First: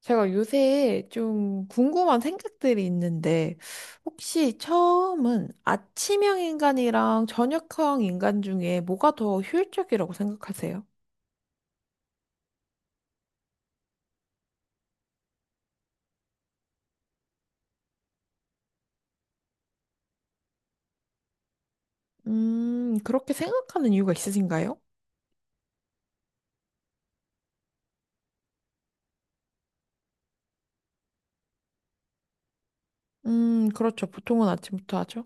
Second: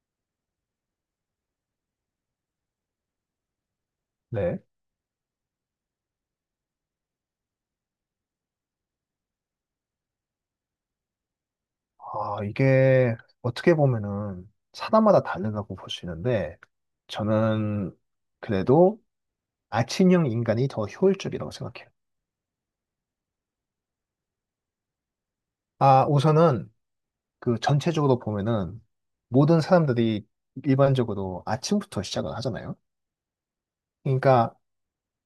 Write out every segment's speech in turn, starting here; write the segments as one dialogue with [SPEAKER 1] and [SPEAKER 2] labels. [SPEAKER 1] 제가 요새 좀 궁금한 생각들이 있는데, 혹시
[SPEAKER 2] 네.
[SPEAKER 1] 처음은 아침형 인간이랑 저녁형 인간 중에 뭐가 더 효율적이라고 생각하세요?
[SPEAKER 2] 이게 어떻게 보면은 사람마다 다르다고 볼 수 있는데, 저는 그래도 아침형 인간이 더 효율적이라고 생각해요.
[SPEAKER 1] 그렇게 생각하는 이유가 있으신가요?
[SPEAKER 2] 아, 우선은 그 전체적으로 보면은 모든 사람들이 일반적으로 아침부터 시작을 하잖아요.
[SPEAKER 1] 그렇죠. 보통은
[SPEAKER 2] 그러니까
[SPEAKER 1] 아침부터 하죠.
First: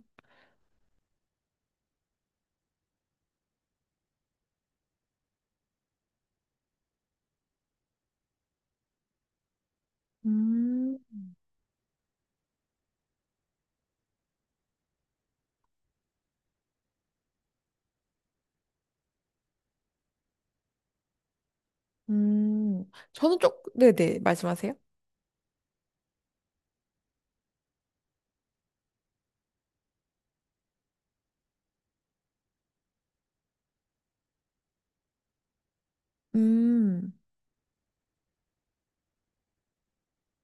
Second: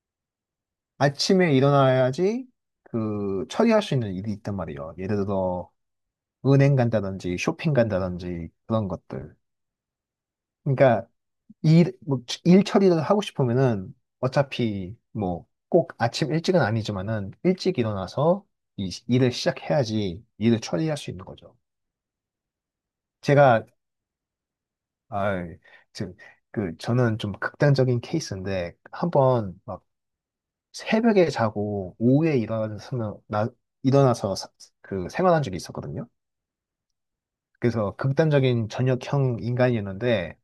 [SPEAKER 2] 아침에 일어나야지 그 처리할 수 있는 일이 있단 말이에요. 예를 들어 은행 간다든지 쇼핑 간다든지 그런 것들.
[SPEAKER 1] 음,
[SPEAKER 2] 그러니까 일, 뭐, 일 처리를 하고 싶으면은 어차피 뭐 꼭 아침 일찍은 아니지만은 일찍 일어나서 이 일을 시작해야지 일을 처리할 수 있는 거죠.
[SPEAKER 1] 저는 쪽,
[SPEAKER 2] 제가,
[SPEAKER 1] 네네, 말씀하세요.
[SPEAKER 2] 아, 저, 그, 저는 좀 극단적인 케이스인데 한번 막 새벽에 자고 오후에 일어나서, 나, 일어나서 사- 그 생활한 적이 있었거든요.
[SPEAKER 1] 음.
[SPEAKER 2] 그래서 극단적인 저녁형 인간이었는데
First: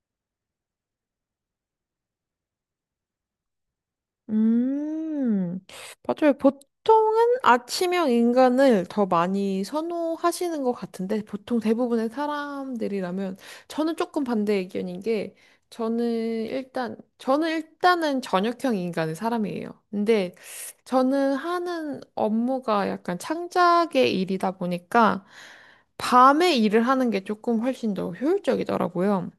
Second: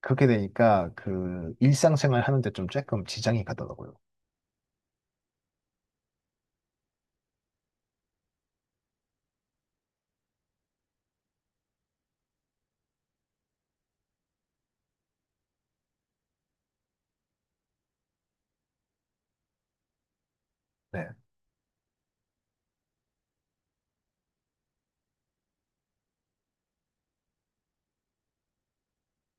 [SPEAKER 2] 그렇게 되니까 그 일상생활 하는데 좀 조금 지장이 가더라고요.
[SPEAKER 1] 음, 맞아요. 보통은 아침형 인간을 더 많이 선호하시는 것 같은데, 보통 대부분의 사람들이라면, 저는 조금 반대 의견인 게, 저는 저는 일단은 저녁형 인간의 사람이에요. 근데
[SPEAKER 2] 네.
[SPEAKER 1] 저는 하는 업무가 약간 창작의 일이다 보니까, 밤에 일을 하는 게 조금 훨씬 더 효율적이더라고요.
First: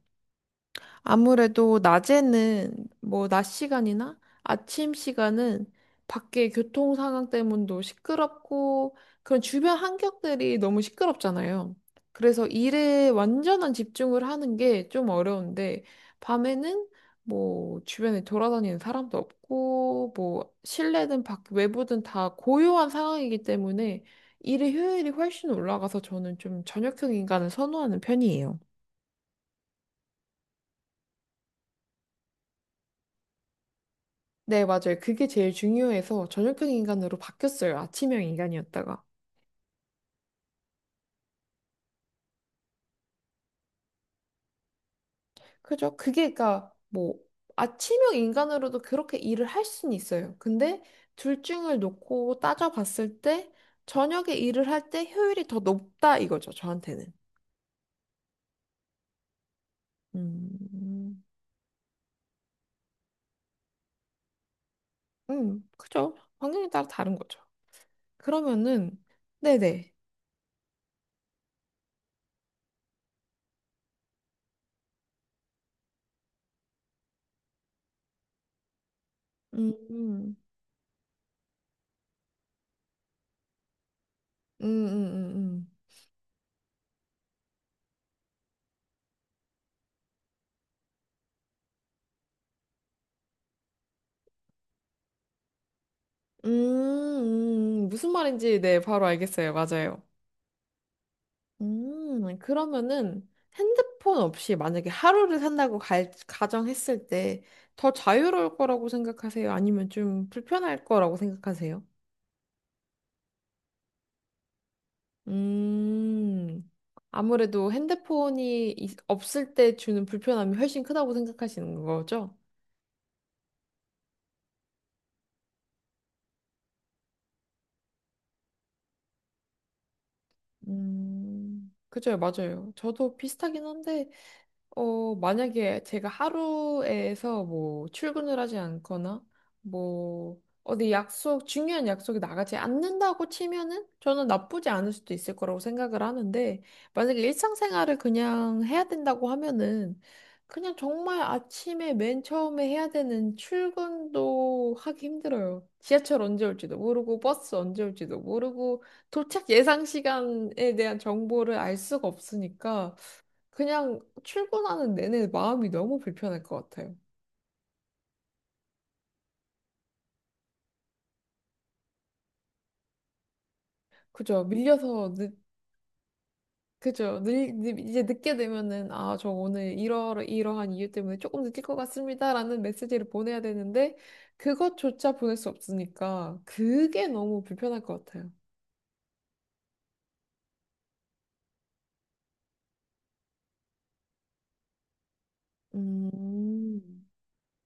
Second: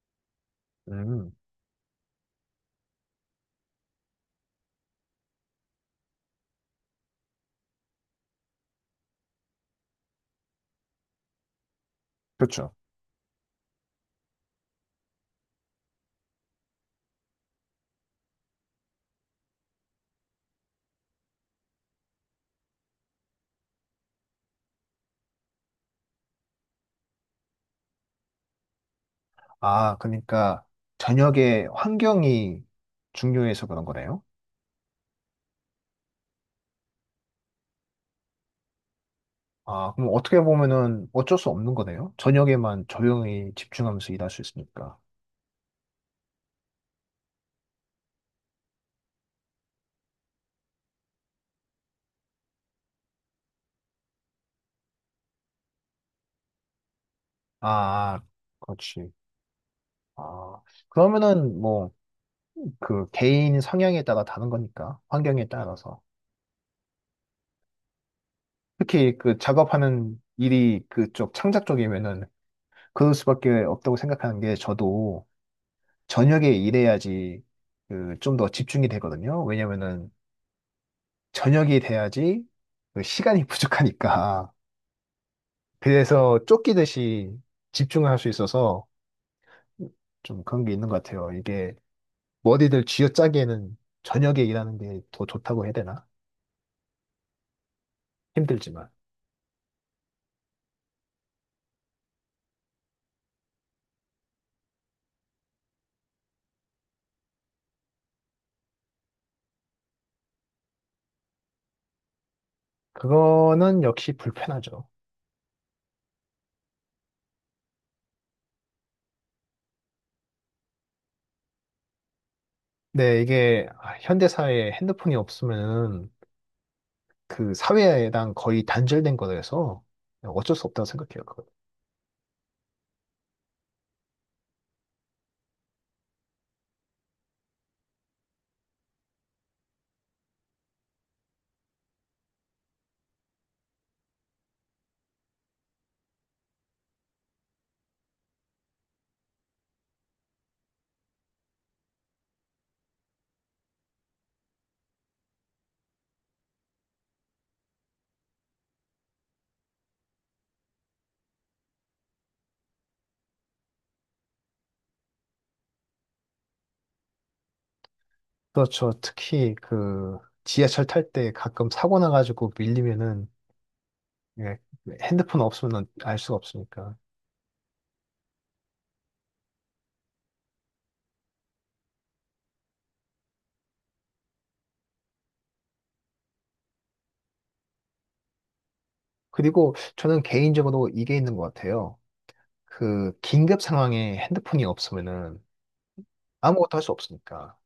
[SPEAKER 2] 음.
[SPEAKER 1] 아무래도 낮에는 뭐 낮 시간이나 아침 시간은 밖에 교통 상황 때문도 시끄럽고 그런 주변 환경들이 너무 시끄럽잖아요. 그래서
[SPEAKER 2] 그렇죠.
[SPEAKER 1] 일에 완전한 집중을 하는 게 좀 어려운데 밤에는 뭐 주변에 돌아다니는 사람도 없고 뭐 실내든 밖 외부든 다 고요한 상황이기 때문에 일의 효율이 훨씬 올라가서 저는 좀 저녁형 인간을 선호하는 편이에요.
[SPEAKER 2] 아, 그러니까 저녁에 환경이 중요해서 그런 거네요.
[SPEAKER 1] 네, 맞아요. 그게 제일 중요해서 저녁형 인간으로 바뀌었어요. 아침형 인간이었다가.
[SPEAKER 2] 아, 그럼 어떻게 보면은 어쩔 수 없는 거네요. 저녁에만 조용히 집중하면서 일할 수 있으니까.
[SPEAKER 1] 그죠? 그게, 그니까, 뭐, 아침형 인간으로도 그렇게 일을 할 수는 있어요. 근데 둘 중을 놓고 따져봤을 때, 저녁에 일을 할 때 효율이 더 높다 이거죠, 저한테는.
[SPEAKER 2] 아, 그렇지. 아,
[SPEAKER 1] 음,
[SPEAKER 2] 그러면은 뭐 그 개인 성향에 따라 다른 거니까 환경에 따라서
[SPEAKER 1] 그죠? 환경에 따라 다른 거죠. 그러면은,
[SPEAKER 2] 특히 그
[SPEAKER 1] 네네.
[SPEAKER 2] 작업하는 일이 그쪽 창작 쪽이면은 그럴 수밖에 없다고 생각하는 게 저도 저녁에 일해야지 그 좀 더 집중이 되거든요.
[SPEAKER 1] 음,
[SPEAKER 2] 왜냐면은
[SPEAKER 1] 음,
[SPEAKER 2] 저녁이 돼야지 그 시간이 부족하니까.
[SPEAKER 1] 음, 음, 음.
[SPEAKER 2] 그래서 쫓기듯이 집중을 할 수 있어서 좀 그런 게 있는 것 같아요. 이게 뭐 어디들 쥐어짜기에는 저녁에 일하는 게 더 좋다고 해야 되나?
[SPEAKER 1] 무슨 말인지, 네,
[SPEAKER 2] 힘들지만.
[SPEAKER 1] 바로 알겠어요. 맞아요. 그러면은 핸드폰 없이 만약에 하루를 산다고 갈, 가정했을 때 더 자유로울 거라고 생각하세요? 아니면 좀 불편할 거라고 생각하세요?
[SPEAKER 2] 그거는 역시 불편하죠.
[SPEAKER 1] 음, 아무래도 핸드폰이 없을 때 주는 불편함이 훨씬 크다고 생각하시는 거죠?
[SPEAKER 2] 네, 이게 현대 사회에 핸드폰이 없으면 그 사회랑 거의 단절된 거라서 어쩔 수 없다고 생각해요. 그거.
[SPEAKER 1] 그죠, 맞아요. 저도 비슷하긴 한데 만약에 제가 하루에서 뭐 출근을 하지 않거나 뭐 어디 약속, 중요한 약속에 나가지 않는다고 치면은 저는 나쁘지 않을 수도 있을 거라고 생각을 하는데 만약에 일상생활을 그냥 해야 된다고 하면은 그냥 정말 아침에 맨 처음에 해야 되는 출근도 하기 힘들어요. 지하철 언제 올지도 모르고 버스 언제 올지도 모르고 도착 예상 시간에 대한 정보를 알 수가 없으니까 그냥 출근하는 내내 마음이 너무 불편할 것 같아요.
[SPEAKER 2] 그렇죠. 특히 그 지하철 탈 때 가끔 사고 나가지고 밀리면은
[SPEAKER 1] 그죠?
[SPEAKER 2] 예,
[SPEAKER 1] 밀려서 늦,
[SPEAKER 2] 핸드폰 없으면 알 수가 없으니까.
[SPEAKER 1] 그죠? 이제 늦게 되면은 아, 저 오늘 이러 이러한 이유 때문에 조금 늦을 것 같습니다라는 메시지를 보내야 되는데 그것조차 보낼 수 없으니까 그게 너무 불편할 것 같아요.
[SPEAKER 2] 그리고 저는 개인적으로 이게 있는 것 같아요. 그 긴급 상황에 핸드폰이 없으면은 아무것도 할 수
[SPEAKER 1] 음,
[SPEAKER 2] 없으니까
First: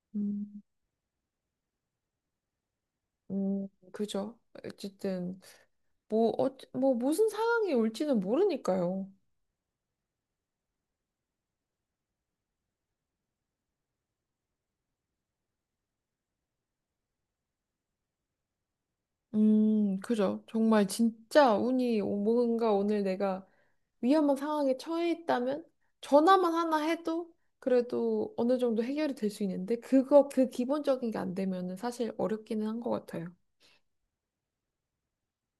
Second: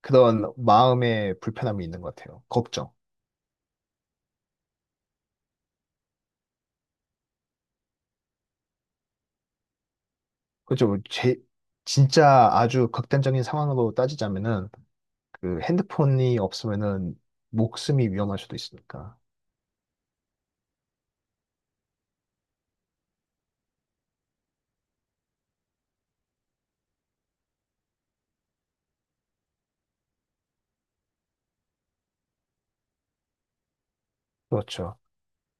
[SPEAKER 2] 그런
[SPEAKER 1] 음,
[SPEAKER 2] 마음의 불편함이 있는 것 같아요. 걱정.
[SPEAKER 1] 그죠? 어쨌든 뭐, 뭐 무슨 상황이 올지는 모르니까요.
[SPEAKER 2] 그죠? 제 진짜 아주 극단적인 상황으로 따지자면은 그 핸드폰이 없으면은 목숨이 위험할 수도 있으니까.
[SPEAKER 1] 그죠? 정말 진짜 뭔가 오늘 내가 위험한 상황에 처해 있다면 전화만 하나 해도 그래도 어느 정도 해결이 될 수 있는데 그거 그 기본적인 게 안 되면은 사실 어렵기는 한 것 같아요.
[SPEAKER 2] 그렇죠.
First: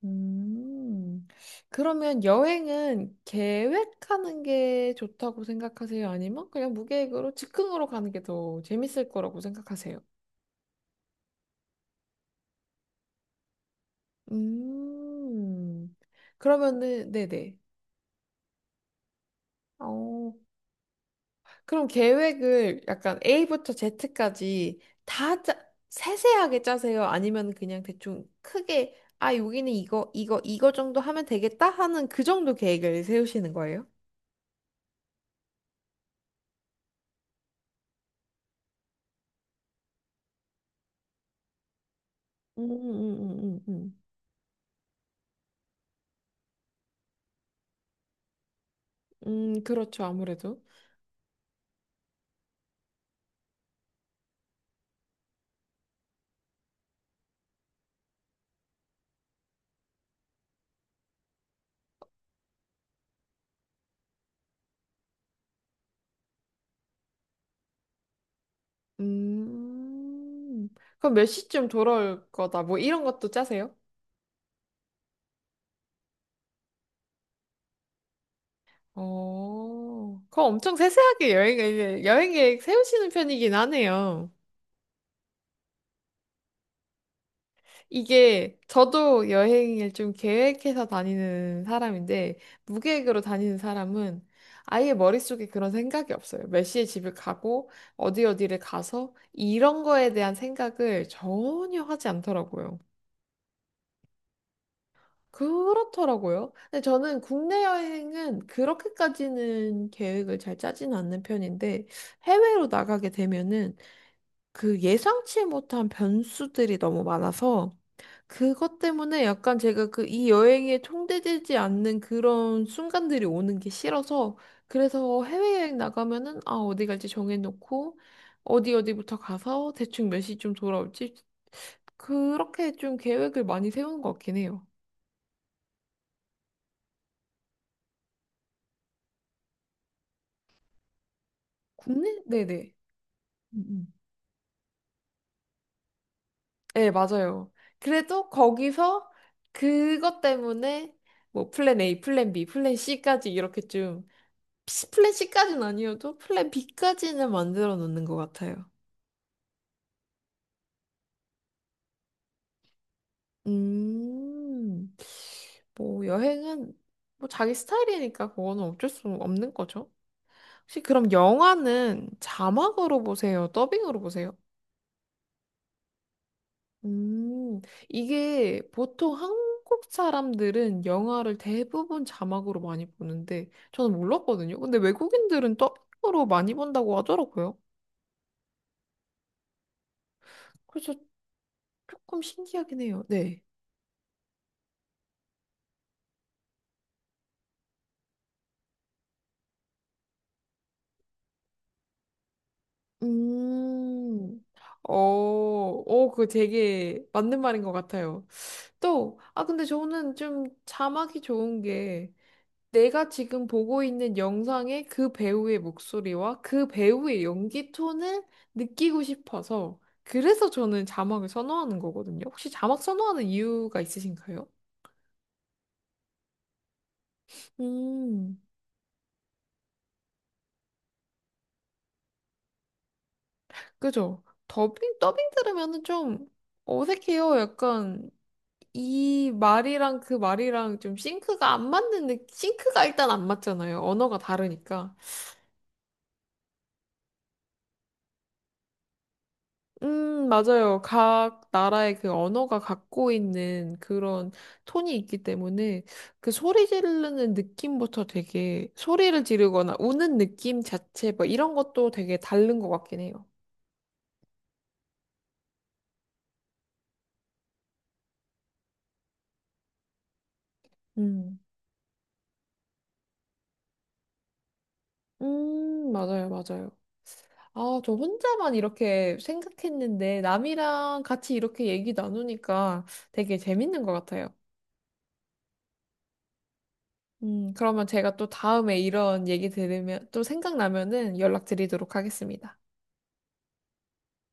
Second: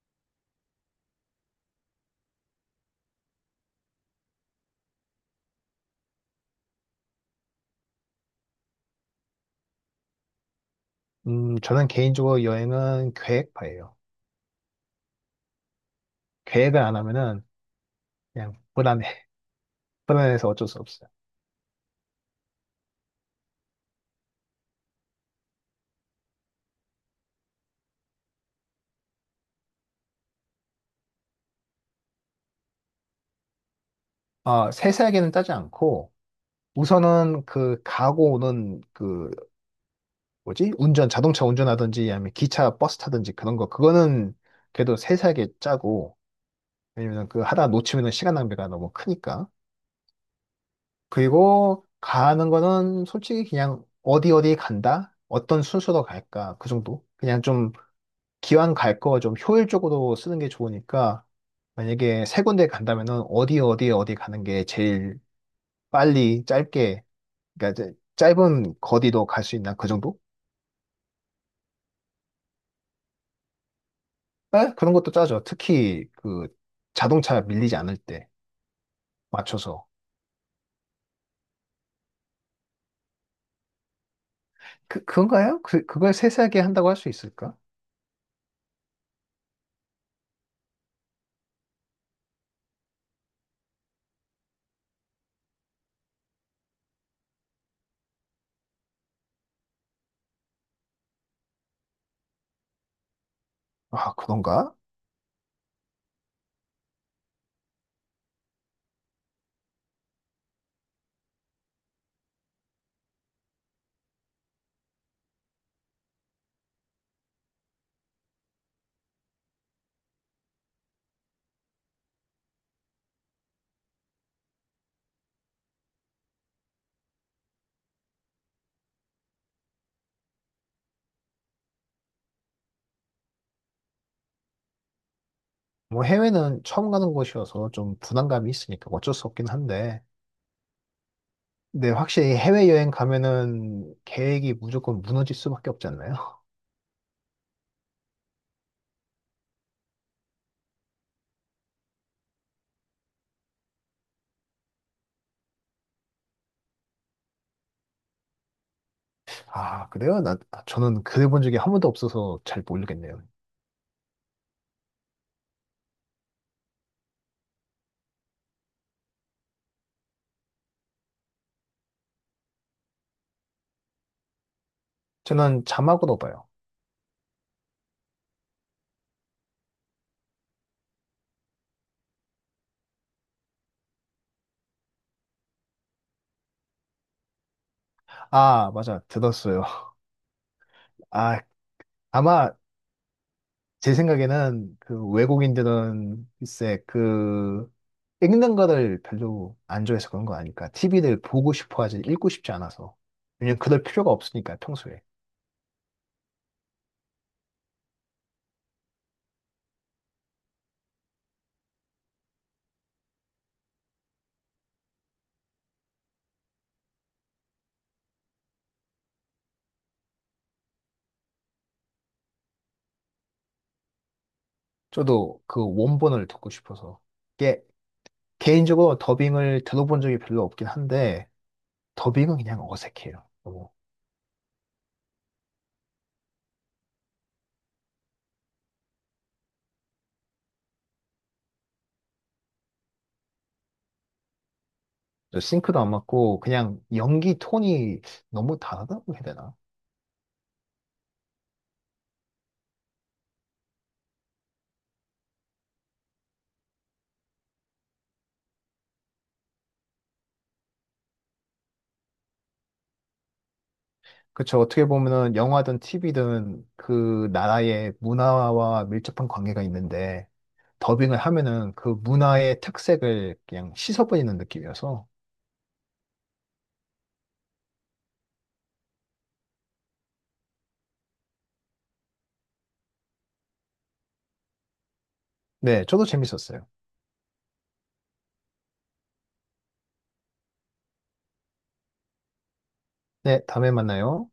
[SPEAKER 1] 음, 그러면 여행은 계획하는 게 좋다고 생각하세요? 아니면 그냥 무계획으로 즉흥으로 가는 게 더 재밌을 거라고 생각하세요?
[SPEAKER 2] 저는 개인적으로 여행은 계획파예요.
[SPEAKER 1] 음,
[SPEAKER 2] 계획을 안
[SPEAKER 1] 그러면은,
[SPEAKER 2] 하면은
[SPEAKER 1] 네네.
[SPEAKER 2] 그냥 불안해.
[SPEAKER 1] 어,
[SPEAKER 2] 불안해서 어쩔 수 없어요.
[SPEAKER 1] 그럼 계획을 약간 A부터 Z까지 다 세세하게 짜세요? 아니면 그냥 대충 크게, 아, 여기는 이거, 이거, 이거 정도 하면 되겠다 하는 그 정도 계획을 세우시는 거예요?
[SPEAKER 2] 아, 세세하게는 따지 않고 우선은 그 가고 오는 그 뭐지? 운전 자동차 운전하든지 아니면
[SPEAKER 1] 음,
[SPEAKER 2] 기차 버스 타든지
[SPEAKER 1] 음,
[SPEAKER 2] 그런
[SPEAKER 1] 음,
[SPEAKER 2] 거
[SPEAKER 1] 음,
[SPEAKER 2] 그거는 그래도 세세하게 짜고 왜냐면 그 하다 놓치면은 시간 낭비가 너무 크니까.
[SPEAKER 1] 그렇죠, 아무래도.
[SPEAKER 2] 그리고 가는 거는 솔직히 그냥 어디 어디 간다? 어떤 순서로 갈까? 그 정도. 그냥 좀 기왕 갈 거 좀 효율적으로 쓰는 게 좋으니까 만약에 세 군데 간다면은 어디 어디 어디 가는 게 제일 빨리 짧게 그러니까 이제 짧은 거리도 갈 수 있나 그 정도?
[SPEAKER 1] 음, 그럼 몇 시쯤 돌아올 거다, 뭐 이런 것도 짜세요?
[SPEAKER 2] 에? 그런 것도 짜죠. 특히 그 자동차 밀리지 않을 때 맞춰서
[SPEAKER 1] 그거 엄청 세세하게 여행, 여행 계획 세우시는 편이긴 하네요.
[SPEAKER 2] 그 그건가요? 그 그걸 세세하게 한다고 할 수 있을까?
[SPEAKER 1] 이게 저도 여행을 좀 계획해서 다니는 사람인데 무계획으로 다니는 사람은 아예 머릿속에 그런 생각이 없어요. 몇 시에 집을 가고 어디 어디를 가서 이런 거에 대한 생각을 전혀 하지 않더라고요.
[SPEAKER 2] 아 그런가?
[SPEAKER 1] 그렇더라고요. 근데 저는 국내 여행은 그렇게까지는 계획을 잘 짜지는 않는 편인데 해외로 나가게 되면은 그 예상치 못한 변수들이 너무 많아서 그것 때문에 약간 제가 그 이 여행에 총대되지 않는 그런 순간들이 오는 게 싫어서 그래서 해외여행 나가면은 아 어디 갈지 정해놓고 어디 어디부터 가서 대충 몇 시쯤 돌아올지 그렇게 좀 계획을 많이 세우는 것 같긴 해요.
[SPEAKER 2] 뭐 해외는 처음 가는 곳이어서 좀 부담감이 있으니까 어쩔 수 없긴 한데 근데
[SPEAKER 1] 국내?
[SPEAKER 2] 확실히
[SPEAKER 1] 네네.
[SPEAKER 2] 해외여행
[SPEAKER 1] 음, 음.
[SPEAKER 2] 가면은 계획이 무조건 무너질 수밖에 없지 않나요?
[SPEAKER 1] 네, 맞아요. 그래도 거기서 그것 때문에 뭐 플랜 A, 플랜 B, 플랜 C까지 이렇게 좀 플랜 C까지는 아니어도 플랜 B까지는 만들어 놓는 것 같아요.
[SPEAKER 2] 아 그래요? 나 아, 저는 그래본 적이 한 번도 없어서 잘 모르겠네요.
[SPEAKER 1] 음, 뭐 여행은 뭐 자기 스타일이니까 그거는 어쩔 수 없는 거죠. 혹시 그럼 영화는 자막으로 보세요? 더빙으로 보세요?
[SPEAKER 2] 저는 자막으로 봐요.
[SPEAKER 1] 음, 이게 보통 한국 사람들은 영화를 대부분 자막으로 많이 보는데 저는 몰랐거든요. 근데 외국인들은 더빙으로 많이 본다고 하더라고요.
[SPEAKER 2] 아 맞아 들었어요.
[SPEAKER 1] 그래서
[SPEAKER 2] 아
[SPEAKER 1] 조금
[SPEAKER 2] 아마
[SPEAKER 1] 신기하긴 해요. 네.
[SPEAKER 2] 제 생각에는 그 외국인들은 글쎄 그 읽는 거를 별로 안 좋아해서 그런 거 아닐까. TV를 보고 싶어 하지 읽고 싶지 않아서. 왜냐면 그럴 필요가
[SPEAKER 1] 음,
[SPEAKER 2] 없으니까 평소에.
[SPEAKER 1] 그 되게 맞는 말인 것 같아요. 또, 근데 저는 좀 자막이 좋은 게 내가 지금 보고 있는 영상의 그 배우의 목소리와 그 배우의 연기 톤을 느끼고 싶어서 그래서 저는 자막을 선호하는 거거든요. 혹시 자막 선호하는 이유가 있으신가요?
[SPEAKER 2] 저도 그 원본을 듣고 싶어서. 이게
[SPEAKER 1] 음,
[SPEAKER 2] 개인적으로 더빙을 들어본 적이 별로 없긴 한데 더빙은 그냥 어색해요. 너무.
[SPEAKER 1] 그죠. 더빙, 더빙 들으면은 좀 어색해요. 약간 이 말이랑 그 말이랑 좀 싱크가 안 맞는 느낌, 싱크가 일단 안 맞잖아요. 언어가 다르니까.
[SPEAKER 2] 저 싱크도 안 맞고 그냥 연기 톤이 너무 다르다고 해야 되나?
[SPEAKER 1] 맞아요. 각 나라의 그 언어가 갖고 있는 그런 톤이 있기 때문에 그 소리 지르는 느낌부터 되게 소리를 지르거나 우는 느낌 자체 뭐 이런 것도 되게 다른 것 같긴 해요.
[SPEAKER 2] 그쵸. 어떻게 보면은 영화든 TV든 그 나라의 문화와 밀접한 관계가 있는데 더빙을
[SPEAKER 1] 음,
[SPEAKER 2] 하면은 그 문화의 특색을 그냥 씻어버리는 느낌이어서
[SPEAKER 1] 맞아요, 맞아요. 아, 저 혼자만 이렇게 생각했는데 남이랑 같이 이렇게 얘기 나누니까 되게 재밌는 것 같아요.
[SPEAKER 2] 네, 저도 재밌었어요.
[SPEAKER 1] 그러면 제가 또 다음에 이런 얘기 들으면 또 생각나면은 연락드리도록 하겠습니다.
[SPEAKER 2] 네, 다음에 만나요.